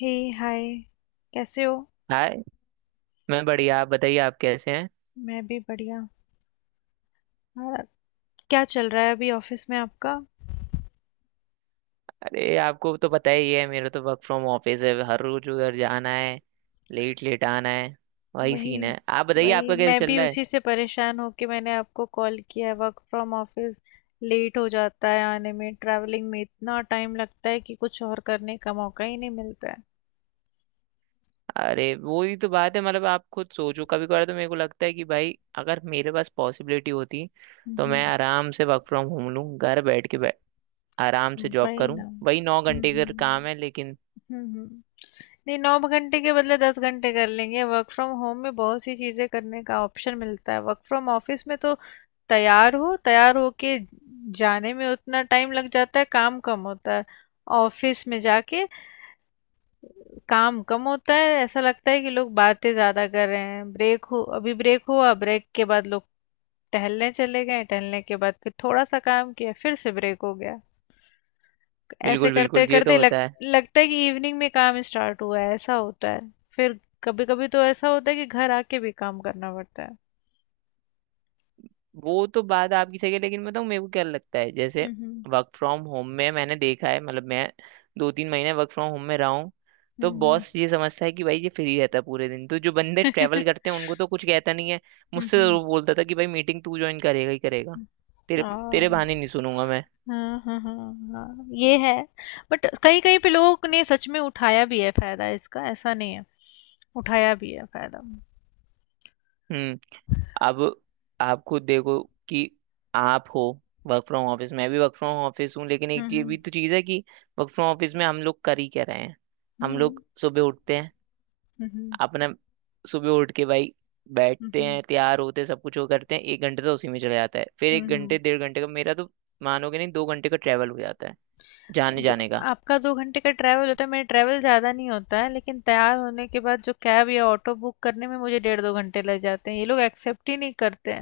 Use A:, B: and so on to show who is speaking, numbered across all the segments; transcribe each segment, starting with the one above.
A: हे। Hi. कैसे हो?
B: Hi. मैं बढ़िया, आप बताइए, आप कैसे हैं?
A: मैं भी बढ़िया। हाँ। क्या चल रहा है अभी ऑफिस में आपका?
B: अरे आपको तो पता ही है, मेरा तो वर्क फ्रॉम ऑफिस है, हर रोज उधर जाना है, लेट लेट आना है। वही
A: वही।
B: सीन है, आप बताइए
A: वही,
B: आपका कैसे
A: मैं
B: चल
A: भी
B: रहा है?
A: उसी से परेशान होके मैंने आपको कॉल किया है। वर्क फ्रॉम ऑफिस लेट हो जाता है, आने में ट्रैवलिंग में इतना टाइम लगता है कि कुछ और करने का मौका ही नहीं मिलता है।
B: अरे वो ही तो बात है। मतलब आप खुद सोचो, कभी कभार तो मेरे को लगता है कि भाई, अगर मेरे पास पॉसिबिलिटी होती तो
A: हम्म।
B: मैं आराम से वर्क फ्रॉम होम लूँ, घर बैठ के आराम से जॉब
A: वही ना।
B: करूँ। वही नौ
A: हम्म।
B: घंटे
A: हम्म।
B: का काम है लेकिन।
A: हम्म। हम्म। नहीं, 9 घंटे के बदले 10 घंटे कर लेंगे, वर्क फ्रॉम होम में बहुत सी चीज़ें करने का ऑप्शन मिलता है। वर्क फ्रॉम ऑफिस में तो तैयार हो, तैयार होके जाने में उतना टाइम लग जाता है, काम कम होता है। ऑफिस में जाके काम कम होता है, ऐसा लगता है कि लोग बातें ज़्यादा कर रहे हैं। ब्रेक हो, अभी ब्रेक हुआ, ब्रेक के बाद लोग टहलने चले गए, टहलने के बाद फिर थोड़ा सा काम किया, फिर से ब्रेक हो गया। ऐसे
B: बिल्कुल
A: करते
B: बिल्कुल, ये तो
A: करते लग
B: होता है।
A: लगता है कि इवनिंग में काम स्टार्ट हुआ है, ऐसा होता है। फिर कभी कभी तो ऐसा होता है कि घर आके भी काम करना पड़ता है।
B: वो तो बात आपकी सही है, लेकिन बताऊँ मेरे को क्या लगता है, जैसे
A: हम्म।
B: वर्क फ्रॉम होम में मैंने देखा है। मतलब मैं दो तीन महीने वर्क फ्रॉम होम में रहा हूँ,
A: हम्म।
B: तो
A: हम्म।
B: बॉस ये समझता है कि भाई ये फ्री रहता है पूरे दिन, तो जो बंदे
A: हम्म।
B: ट्रैवल करते हैं उनको तो कुछ कहता नहीं है, मुझसे
A: हम्म।
B: जरूर बोलता था कि भाई मीटिंग तू ज्वाइन करेगा ही करेगा।
A: हम्म।
B: तेरे तेरे
A: हाँ,
B: बहाने नहीं सुनूंगा मैं।
A: हाँ, हाँ। हाँ, हाँ, ये है। बट कहीं कहीं पे लोगों ने सच में उठाया भी है फायदा इसका, ऐसा नहीं है। उठाया भी है फायदा।
B: हम्म। अब आप खुद देखो कि आप हो वर्क फ्रॉम ऑफिस, मैं भी वर्क फ्रॉम ऑफिस हूँ, लेकिन एक ये
A: हम्म।
B: भी तो चीज़ है कि वर्क फ्रॉम ऑफिस में हम लोग कर ही क्या रहे हैं। हम
A: हम्म।
B: लोग सुबह उठते हैं,
A: हम्म। हम्म।
B: अपने सुबह उठ के भाई बैठते
A: हम्म।
B: हैं, तैयार होते हैं, सब कुछ वो करते हैं, एक घंटे तो उसी में चला जाता है, फिर
A: हम्म।
B: एक
A: हम्म।
B: घंटे डेढ़ घंटे का मेरा तो, मानोगे नहीं, 2 घंटे का ट्रैवल हो जाता है जाने
A: दो,
B: जाने का।
A: आपका 2 घंटे का ट्रैवल होता है, मेरा ट्रैवल ज़्यादा नहीं होता है लेकिन तैयार होने के बाद जो कैब या ऑटो बुक करने में मुझे डेढ़ दो घंटे लग जाते हैं, ये लोग एक्सेप्ट ही नहीं करते।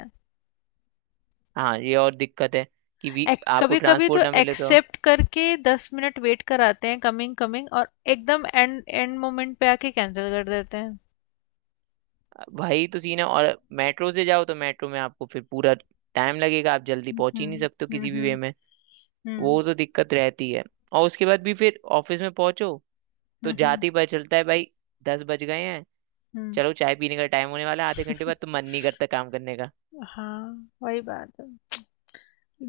B: हाँ ये और दिक्कत है कि भी आपको
A: कभी कभी तो
B: ट्रांसपोर्ट ना मिले तो
A: एक्सेप्ट करके 10 मिनट वेट कराते हैं, कमिंग कमिंग, और एकदम एंड एंड मोमेंट पे आके कैंसिल कर देते हैं।
B: भाई तो सीन है। और मेट्रो से जाओ तो मेट्रो में आपको फिर पूरा टाइम लगेगा, आप जल्दी
A: हम्म।
B: पहुंच ही नहीं सकते हो
A: हम्म।
B: किसी भी वे
A: हम्म।
B: में।
A: हम्म।
B: वो तो दिक्कत रहती है, और उसके बाद भी फिर ऑफिस में पहुंचो तो
A: हम्म।
B: जाते ही पता चलता है भाई 10 बज गए हैं।
A: हम्म।
B: चलो चाय पीने का टाइम होने वाला है आधे घंटे बाद, तो मन नहीं करता काम करने का।
A: हाँ, वही बात है।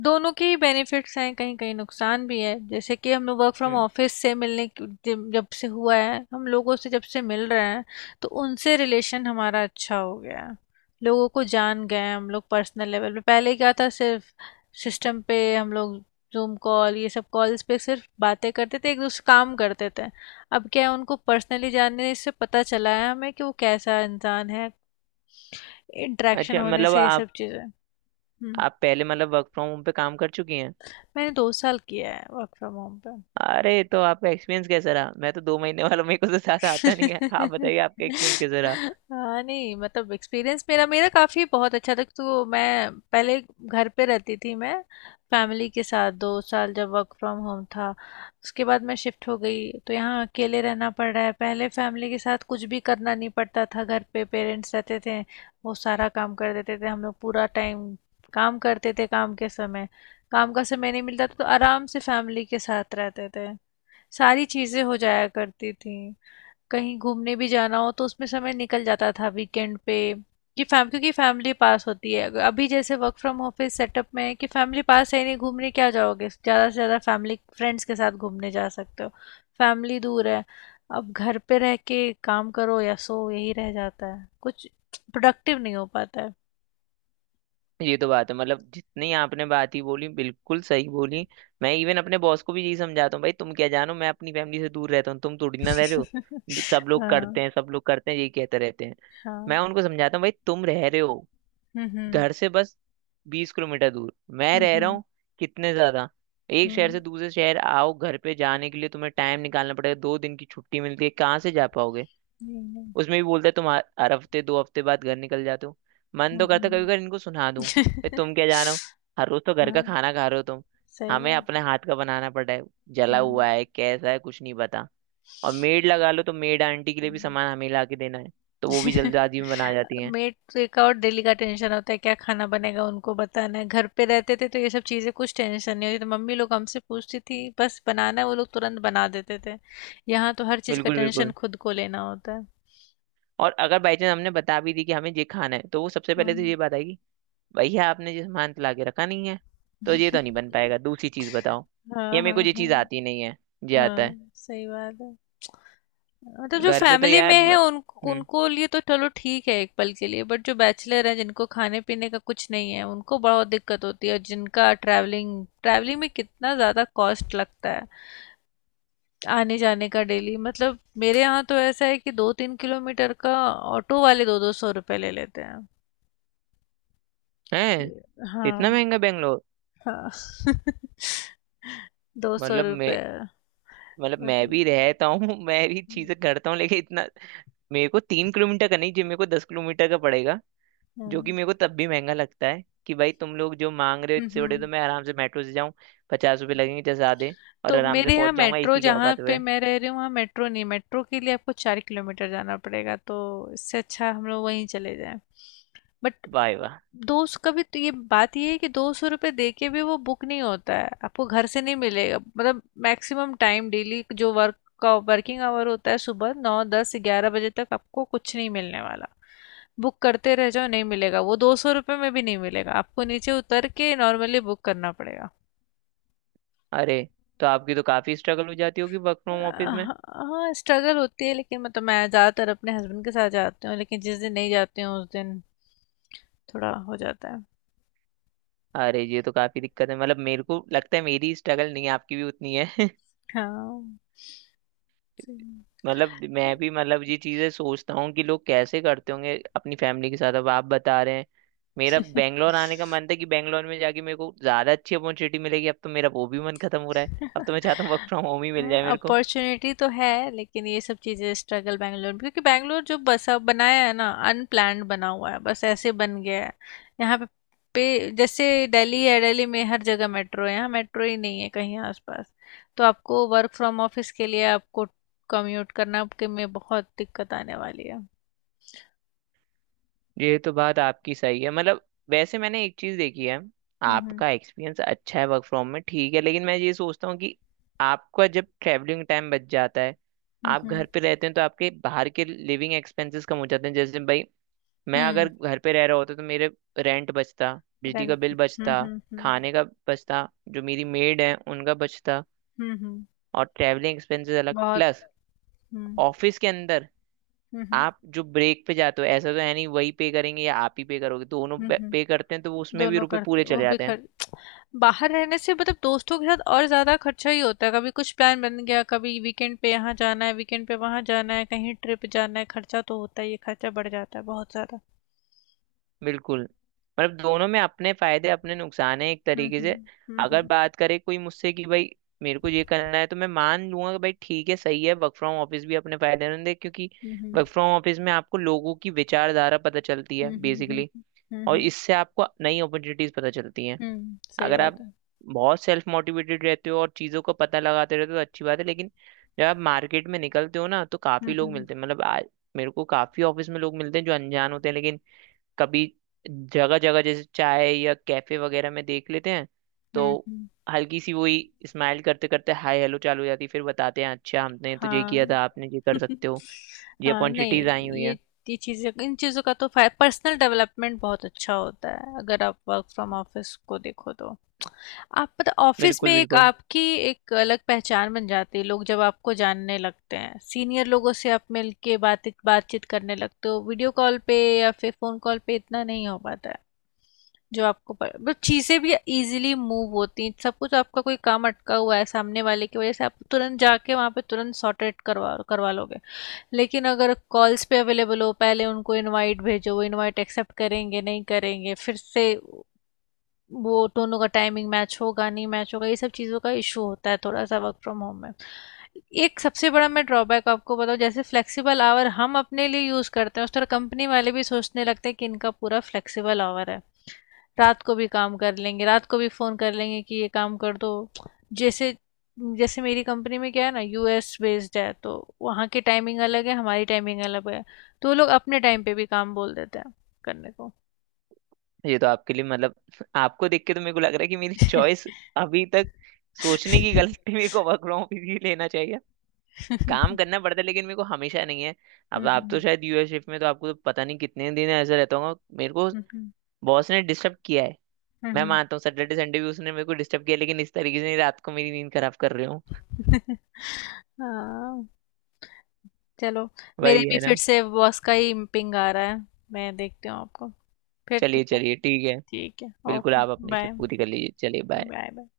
A: दोनों के ही बेनिफिट्स हैं, कहीं कहीं नुकसान भी है। जैसे कि हम लोग वर्क फ्रॉम
B: हम्म।
A: ऑफिस से जब जब से हुआ है, हम लोगों से जब से मिल रहे हैं तो उनसे रिलेशन हमारा अच्छा हो गया है। लोगों को जान गए हैं हम लोग पर्सनल लेवल पे, पहले क्या था, सिर्फ सिस्टम पे हम लोग जूम कॉल, ये सब कॉल्स पे सिर्फ बातें करते थे, एक दूसरे से काम करते थे। अब क्या है, उनको पर्सनली जानने से पता चला है हमें कि वो कैसा इंसान है, इंटरेक्शन
B: अच्छा,
A: होने
B: मतलब
A: से ये
B: आप
A: सब चीज़ें। हम्म।
B: आप पहले मतलब वर्क फ्रॉम होम पे काम कर चुकी हैं।
A: मैंने 2 साल किया है वर्क फ्रॉम होम पे।
B: अरे तो आपका एक्सपीरियंस कैसा रहा? मैं तो 2 महीने वाला, मेरे को तो ज्यादा आता नहीं है। आप बताइए आपका एक्सपीरियंस कैसा रहा?
A: हाँ नहीं, मतलब एक्सपीरियंस मेरा मेरा काफ़ी बहुत अच्छा था। तो मैं पहले घर पे रहती थी, मैं फैमिली के साथ, 2 साल जब वर्क फ्रॉम होम था। उसके बाद मैं शिफ्ट हो गई तो यहाँ अकेले रहना पड़ रहा है। पहले फैमिली के साथ कुछ भी करना नहीं पड़ता था, घर पे पेरेंट्स रहते थे, वो सारा काम कर देते थे, हम लोग पूरा टाइम काम करते थे। काम के समय काम का समय नहीं मिलता था, तो आराम से फैमिली के साथ रहते थे, सारी चीजें हो जाया करती थी। कहीं घूमने भी जाना हो तो उसमें समय निकल जाता था वीकेंड पे, कि फैम क्योंकि फैमिली पास होती है। अभी जैसे वर्क फ्रॉम ऑफिस सेटअप में है कि फैमिली पास है ही नहीं, घूमने क्या जाओगे, ज़्यादा से ज़्यादा फैमिली फ्रेंड्स के साथ घूमने जा सकते हो। फैमिली दूर है, अब घर पे रह के काम करो या सो, यही रह जाता है, कुछ प्रोडक्टिव नहीं हो पाता है।
B: ये तो बात है। मतलब जितनी आपने बात ही बोली बिल्कुल सही बोली। मैं इवन अपने बॉस को भी यही समझाता हूँ, भाई तुम क्या जानो, मैं अपनी फैमिली से दूर रहता हूँ, तुम थोड़ी ना रह रहे हो, सब लोग करते
A: हाँ।
B: हैं सब लोग करते हैं यही कहते रहते हैं।
A: हाँ।
B: मैं उनको समझाता हूँ भाई तुम रह रहे हो
A: हम्म। हम्म।
B: घर से बस 20 किलोमीटर दूर, मैं
A: हम्म।
B: रह रहा
A: हम्म।
B: हूँ कितने ज्यादा, एक शहर
A: हम्म,
B: से दूसरे शहर। आओ घर पे जाने के लिए तुम्हें टाइम निकालना पड़ेगा, 2 दिन की छुट्टी मिलती है कहाँ से जा पाओगे।
A: नहीं, नहीं।
B: उसमें भी बोलते हैं तुम हर हर हफ्ते 2 हफ्ते बाद घर निकल जाते हो। मन तो करता कभी
A: हम्म।
B: कभी इनको सुना दूं, भाई
A: हम्म।
B: तुम क्या जानो, हर रोज तो घर का
A: हाँ,
B: खाना खा रहे हो तुम।
A: सही
B: हमें
A: बात।
B: अपने हाथ का बनाना पड़ा है, जला
A: हम्म,
B: हुआ है कैसा है कुछ नहीं पता। और मेड लगा लो तो मेड आंटी के लिए भी
A: हम्म।
B: सामान हमें ला के देना है, तो वो भी जल्दबाजी में बना जाती है।
A: मेड का और डेली का टेंशन होता है, क्या खाना बनेगा उनको बताना है। घर पे रहते थे तो ये सब चीज़ें कुछ टेंशन नहीं होती, तो मम्मी लोग हमसे पूछती थी, बस बनाना है, वो लोग तुरंत बना देते थे। यहाँ तो हर चीज़ का
B: बिल्कुल
A: टेंशन
B: बिल्कुल।
A: खुद को लेना होता है।
B: और अगर बाई चांस हमने बता भी दी कि हमें ये खाना है, तो वो सबसे पहले तो
A: हम्म।
B: ये बात आएगी, भैया आपने ये सामान तो लाके रखा नहीं है तो ये तो नहीं बन पाएगा, दूसरी चीज बताओ,
A: हाँ,
B: या मेरे को
A: हाँ,
B: ये
A: हाँ।
B: चीज आती नहीं है, ये आता है।
A: हाँ, सही बात है। हाँ, तो जो
B: घर पे तो
A: फैमिली में
B: यार
A: है उन
B: हम्म।
A: उनको लिए तो चलो ठीक है एक पल के लिए, बट जो बैचलर है जिनको खाने पीने का कुछ नहीं है, उनको बहुत दिक्कत होती है। और जिनका ट्रैवलिंग ट्रैवलिंग में कितना ज़्यादा कॉस्ट लगता है आने जाने का डेली, मतलब मेरे यहाँ तो ऐसा है कि 2-3 किलोमीटर का ऑटो वाले दो दो सौ रुपये ले लेते हैं।
B: है इतना
A: हाँ।
B: महंगा बेंगलोर?
A: हाँ। दो सौ
B: मतलब मैं
A: रुपये
B: मतलब मैं भी
A: मतलब।
B: रहता हूँ मैं भी
A: हम्म।
B: चीजें करता हूँ, लेकिन इतना मेरे को 3 किलोमीटर का नहीं, जो मेरे को 10 किलोमीटर का पड़ेगा, जो कि मेरे को तब भी महंगा लगता है कि भाई तुम लोग जो मांग रहे हो
A: हम्म।
B: इससे बड़े तो
A: हम्म।
B: मैं आराम से मेट्रो से जाऊं, 50 रुपये लगेंगे जैसे, आधे, और
A: तो
B: आराम से
A: मेरे यहाँ
B: पहुंच जाऊंगा,
A: मेट्रो,
B: इसी के
A: जहाँ
B: औकात
A: पे
B: हुए।
A: मैं रह रही हूँ वहाँ मेट्रो नहीं, मेट्रो के लिए आपको 4 किलोमीटर जाना पड़ेगा, तो इससे अच्छा हम लोग वहीं चले जाएं। बट
B: वाह वाह,
A: 200 का भी, तो ये बात ये है कि ₹200 दे के भी वो बुक नहीं होता है, आपको घर से नहीं मिलेगा, मतलब मैक्सिमम टाइम डेली जो वर्क का वर्किंग आवर होता है, सुबह नौ दस ग्यारह बजे तक आपको कुछ नहीं मिलने वाला। बुक करते रह जाओ नहीं मिलेगा, वो ₹200 में भी नहीं मिलेगा। आपको नीचे उतर के नॉर्मली बुक करना पड़ेगा।
B: अरे तो आपकी तो काफी स्ट्रगल हो जाती होगी वर्क फ्रॉम ऑफिस में।
A: हाँ, स्ट्रगल होती है लेकिन मतलब मैं ज़्यादातर अपने हस्बैंड के साथ जाती हूँ लेकिन जिस दिन नहीं जाती हूँ उस दिन थोड़ा हो जाता है।
B: अरे ये तो काफी दिक्कत है, मतलब मेरे को लगता है मेरी स्ट्रगल नहीं है, आपकी भी उतनी है।
A: हाँ। जी।
B: मतलब मैं भी, मतलब ये चीजें सोचता हूँ कि लोग कैसे करते होंगे अपनी फैमिली के साथ, अब आप बता रहे हैं। मेरा बैंगलोर आने का मन था कि बैंगलोर में जाके मेरे को ज्यादा अच्छी अपॉर्चुनिटी मिलेगी, अब तो मेरा वो भी मन खत्म हो रहा है। अब तो मैं चाहता हूँ वर्क फ्रॉम होम ही मिल जाए
A: हाँ,
B: मेरे को।
A: अपॉर्चुनिटी तो है लेकिन ये सब चीज़ें स्ट्रगल बैंगलोर में, क्योंकि बैंगलोर जो बसा बनाया है ना, अनप्लान्ड बना हुआ है, बस ऐसे बन गया है। यहाँ पे पे, जैसे दिल्ली है, दिल्ली में हर जगह मेट्रो है, यहाँ मेट्रो ही नहीं है कहीं आसपास। तो आपको वर्क फ्रॉम ऑफिस के लिए आपको कम्यूट करना, आपके में बहुत दिक्कत आने वाली है।
B: ये तो बात आपकी सही है। मतलब वैसे मैंने एक चीज देखी है,
A: हम्म।
B: आपका एक्सपीरियंस अच्छा है वर्क फ्रॉम में, ठीक है, लेकिन मैं ये सोचता हूँ कि आपका जब ट्रैवलिंग टाइम बच जाता है,
A: हम्म।
B: आप
A: हम्म।
B: घर पे रहते हैं, तो आपके बाहर के लिविंग एक्सपेंसेस कम हो जाते हैं, जैसे भाई मैं अगर
A: हम्म।
B: घर पे रह रहा होता तो मेरे रेंट बचता, बिजली का
A: रेंट।
B: बिल
A: हम्म।
B: बचता,
A: हम्म। हम्म।
B: खाने का बचता, जो मेरी मेड है उनका बचता,
A: हम्म।
B: और ट्रैवलिंग एक्सपेंसेस अलग,
A: बहुत।
B: प्लस
A: हम्म।
B: ऑफिस के अंदर
A: हम्म।
B: आप जो ब्रेक पे जाते हो, ऐसा तो है नहीं वही पे करेंगे या आप ही पे करोगे, दोनों
A: हम्म।
B: पे
A: हम्म।
B: करते हैं तो वो उसमें भी
A: दोनों
B: रुपए
A: करते,
B: पूरे
A: वो
B: चले
A: भी
B: जाते हैं।
A: खर्च। बाहर रहने से मतलब दोस्तों के साथ और ज़्यादा खर्चा ही होता है, कभी कुछ प्लान बन गया, कभी वीकेंड पे यहाँ जाना है, वीकेंड पे वहाँ जाना है, कहीं ट्रिप जाना है, खर्चा तो होता ही है, खर्चा बढ़ जाता है बहुत ज़्यादा।
B: बिल्कुल। मतलब दोनों में अपने फायदे अपने नुकसान है एक
A: हम्म।
B: तरीके से।
A: हम्म।
B: अगर
A: हम्म।
B: बात करे कोई मुझसे कि भाई मेरे को ये करना है, तो मैं मान लूंगा कि भाई ठीक है, सही है, वर्क फ्रॉम ऑफिस भी अपने फायदेमंद है, क्योंकि
A: हम्म।
B: वर्क फ्रॉम ऑफिस में आपको लोगों की विचारधारा पता चलती है
A: हम्म। हम्म। हम्म।
B: बेसिकली,
A: हम्म।
B: और
A: हम्म।
B: इससे आपको नई अपॉर्चुनिटीज पता चलती हैं।
A: सही
B: अगर आप
A: बात है।
B: बहुत सेल्फ मोटिवेटेड रहते हो और चीज़ों का पता लगाते रहते हो तो अच्छी बात है, लेकिन जब आप मार्केट में निकलते हो ना तो काफ़ी
A: हम्म।
B: लोग
A: हम्म।
B: मिलते हैं। मतलब आज मेरे को काफ़ी ऑफिस में लोग मिलते हैं जो अनजान होते हैं, लेकिन कभी जगह जगह जैसे चाय या कैफे वगैरह में देख लेते हैं
A: हम्म।
B: तो हल्की सी वही स्माइल करते करते हाय हेलो चालू हो जाती है, फिर बताते हैं अच्छा हमने तुझे किया
A: हाँ।
B: था आपने ये कर सकते हो, ये
A: हाँ नहीं,
B: अपॉर्चुनिटीज आई हुई हैं।
A: ये ये चीज़ें, इन चीज़ों का तो पर्सनल डेवलपमेंट बहुत अच्छा होता है अगर आप वर्क फ्रॉम ऑफिस को देखो तो, आप पता ऑफिस में
B: बिल्कुल
A: एक
B: बिल्कुल।
A: आपकी एक अलग पहचान बन जाती है। लोग जब आपको जानने लगते हैं, सीनियर लोगों से आप मिलके बातचीत बातचीत करने लगते हो, वीडियो कॉल पे या फिर फोन कॉल पे इतना नहीं हो पाता है जो आपको पर, बट चीज़ें भी इजीली मूव होती हैं, सब कुछ आपका कोई काम अटका हुआ है सामने वाले की वजह से आप तुरंत जाके वहाँ पे तुरंत सॉर्ट आउट करवा करवा लोगे। लेकिन अगर कॉल्स पे अवेलेबल हो, पहले उनको इनवाइट भेजो, वो इनवाइट एक्सेप्ट करेंगे नहीं करेंगे, फिर से वो दोनों का टाइमिंग मैच होगा नहीं मैच होगा, ये सब चीज़ों का इशू होता है थोड़ा सा वर्क फ्रॉम होम में। एक सबसे बड़ा मैं ड्रॉबैक आपको बताऊँ, जैसे फ्लेक्सिबल आवर हम अपने लिए यूज़ करते हैं उस तरह कंपनी वाले भी सोचने लगते हैं कि इनका पूरा फ्लेक्सिबल आवर है, रात को भी काम कर लेंगे, रात को भी फ़ोन कर लेंगे कि ये काम कर दो। जैसे जैसे मेरी कंपनी में क्या है ना, यूएस बेस्ड है, तो वहाँ की टाइमिंग अलग है, हमारी टाइमिंग अलग है, तो वो लोग अपने टाइम पे भी काम बोल देते हैं करने को।
B: ये तो आपके लिए मतलब आपको देख के तो मेरे को लग रहा है कि मेरी चॉइस अभी तक सोचने की गलती, मेरे को वर्क फ्रॉम ऑफिस ही लेना चाहिए। काम करना पड़ता है लेकिन मेरे को हमेशा नहीं है।
A: हुँ,
B: अब आप तो
A: हुँ।
B: शायद यूएस शिफ्ट में, तो आपको तो पता नहीं कितने दिन ऐसा रहता होगा मेरे को
A: हुँ, हुँ।
B: बॉस ने डिस्टर्ब किया है।
A: हुँ,
B: मैं
A: हुँ।
B: मानता हूँ सैटरडे संडे भी उसने मेरे को डिस्टर्ब किया, लेकिन इस तरीके से नहीं, रात को मेरी नींद खराब कर रहे हो।
A: हाँ, चलो। मेरे
B: वही
A: भी
B: है
A: फिर
B: ना।
A: से बॉस का ही पिंग आ रहा है। मैं देखती हूँ आपको। फिर ठीक
B: चलिए
A: है?
B: चलिए ठीक है।
A: ठीक है।
B: बिल्कुल
A: ओके,
B: आप अपनी
A: बाय।
B: शिफ्ट पूरी कर लीजिए, चलिए बाय।
A: Bye, bye.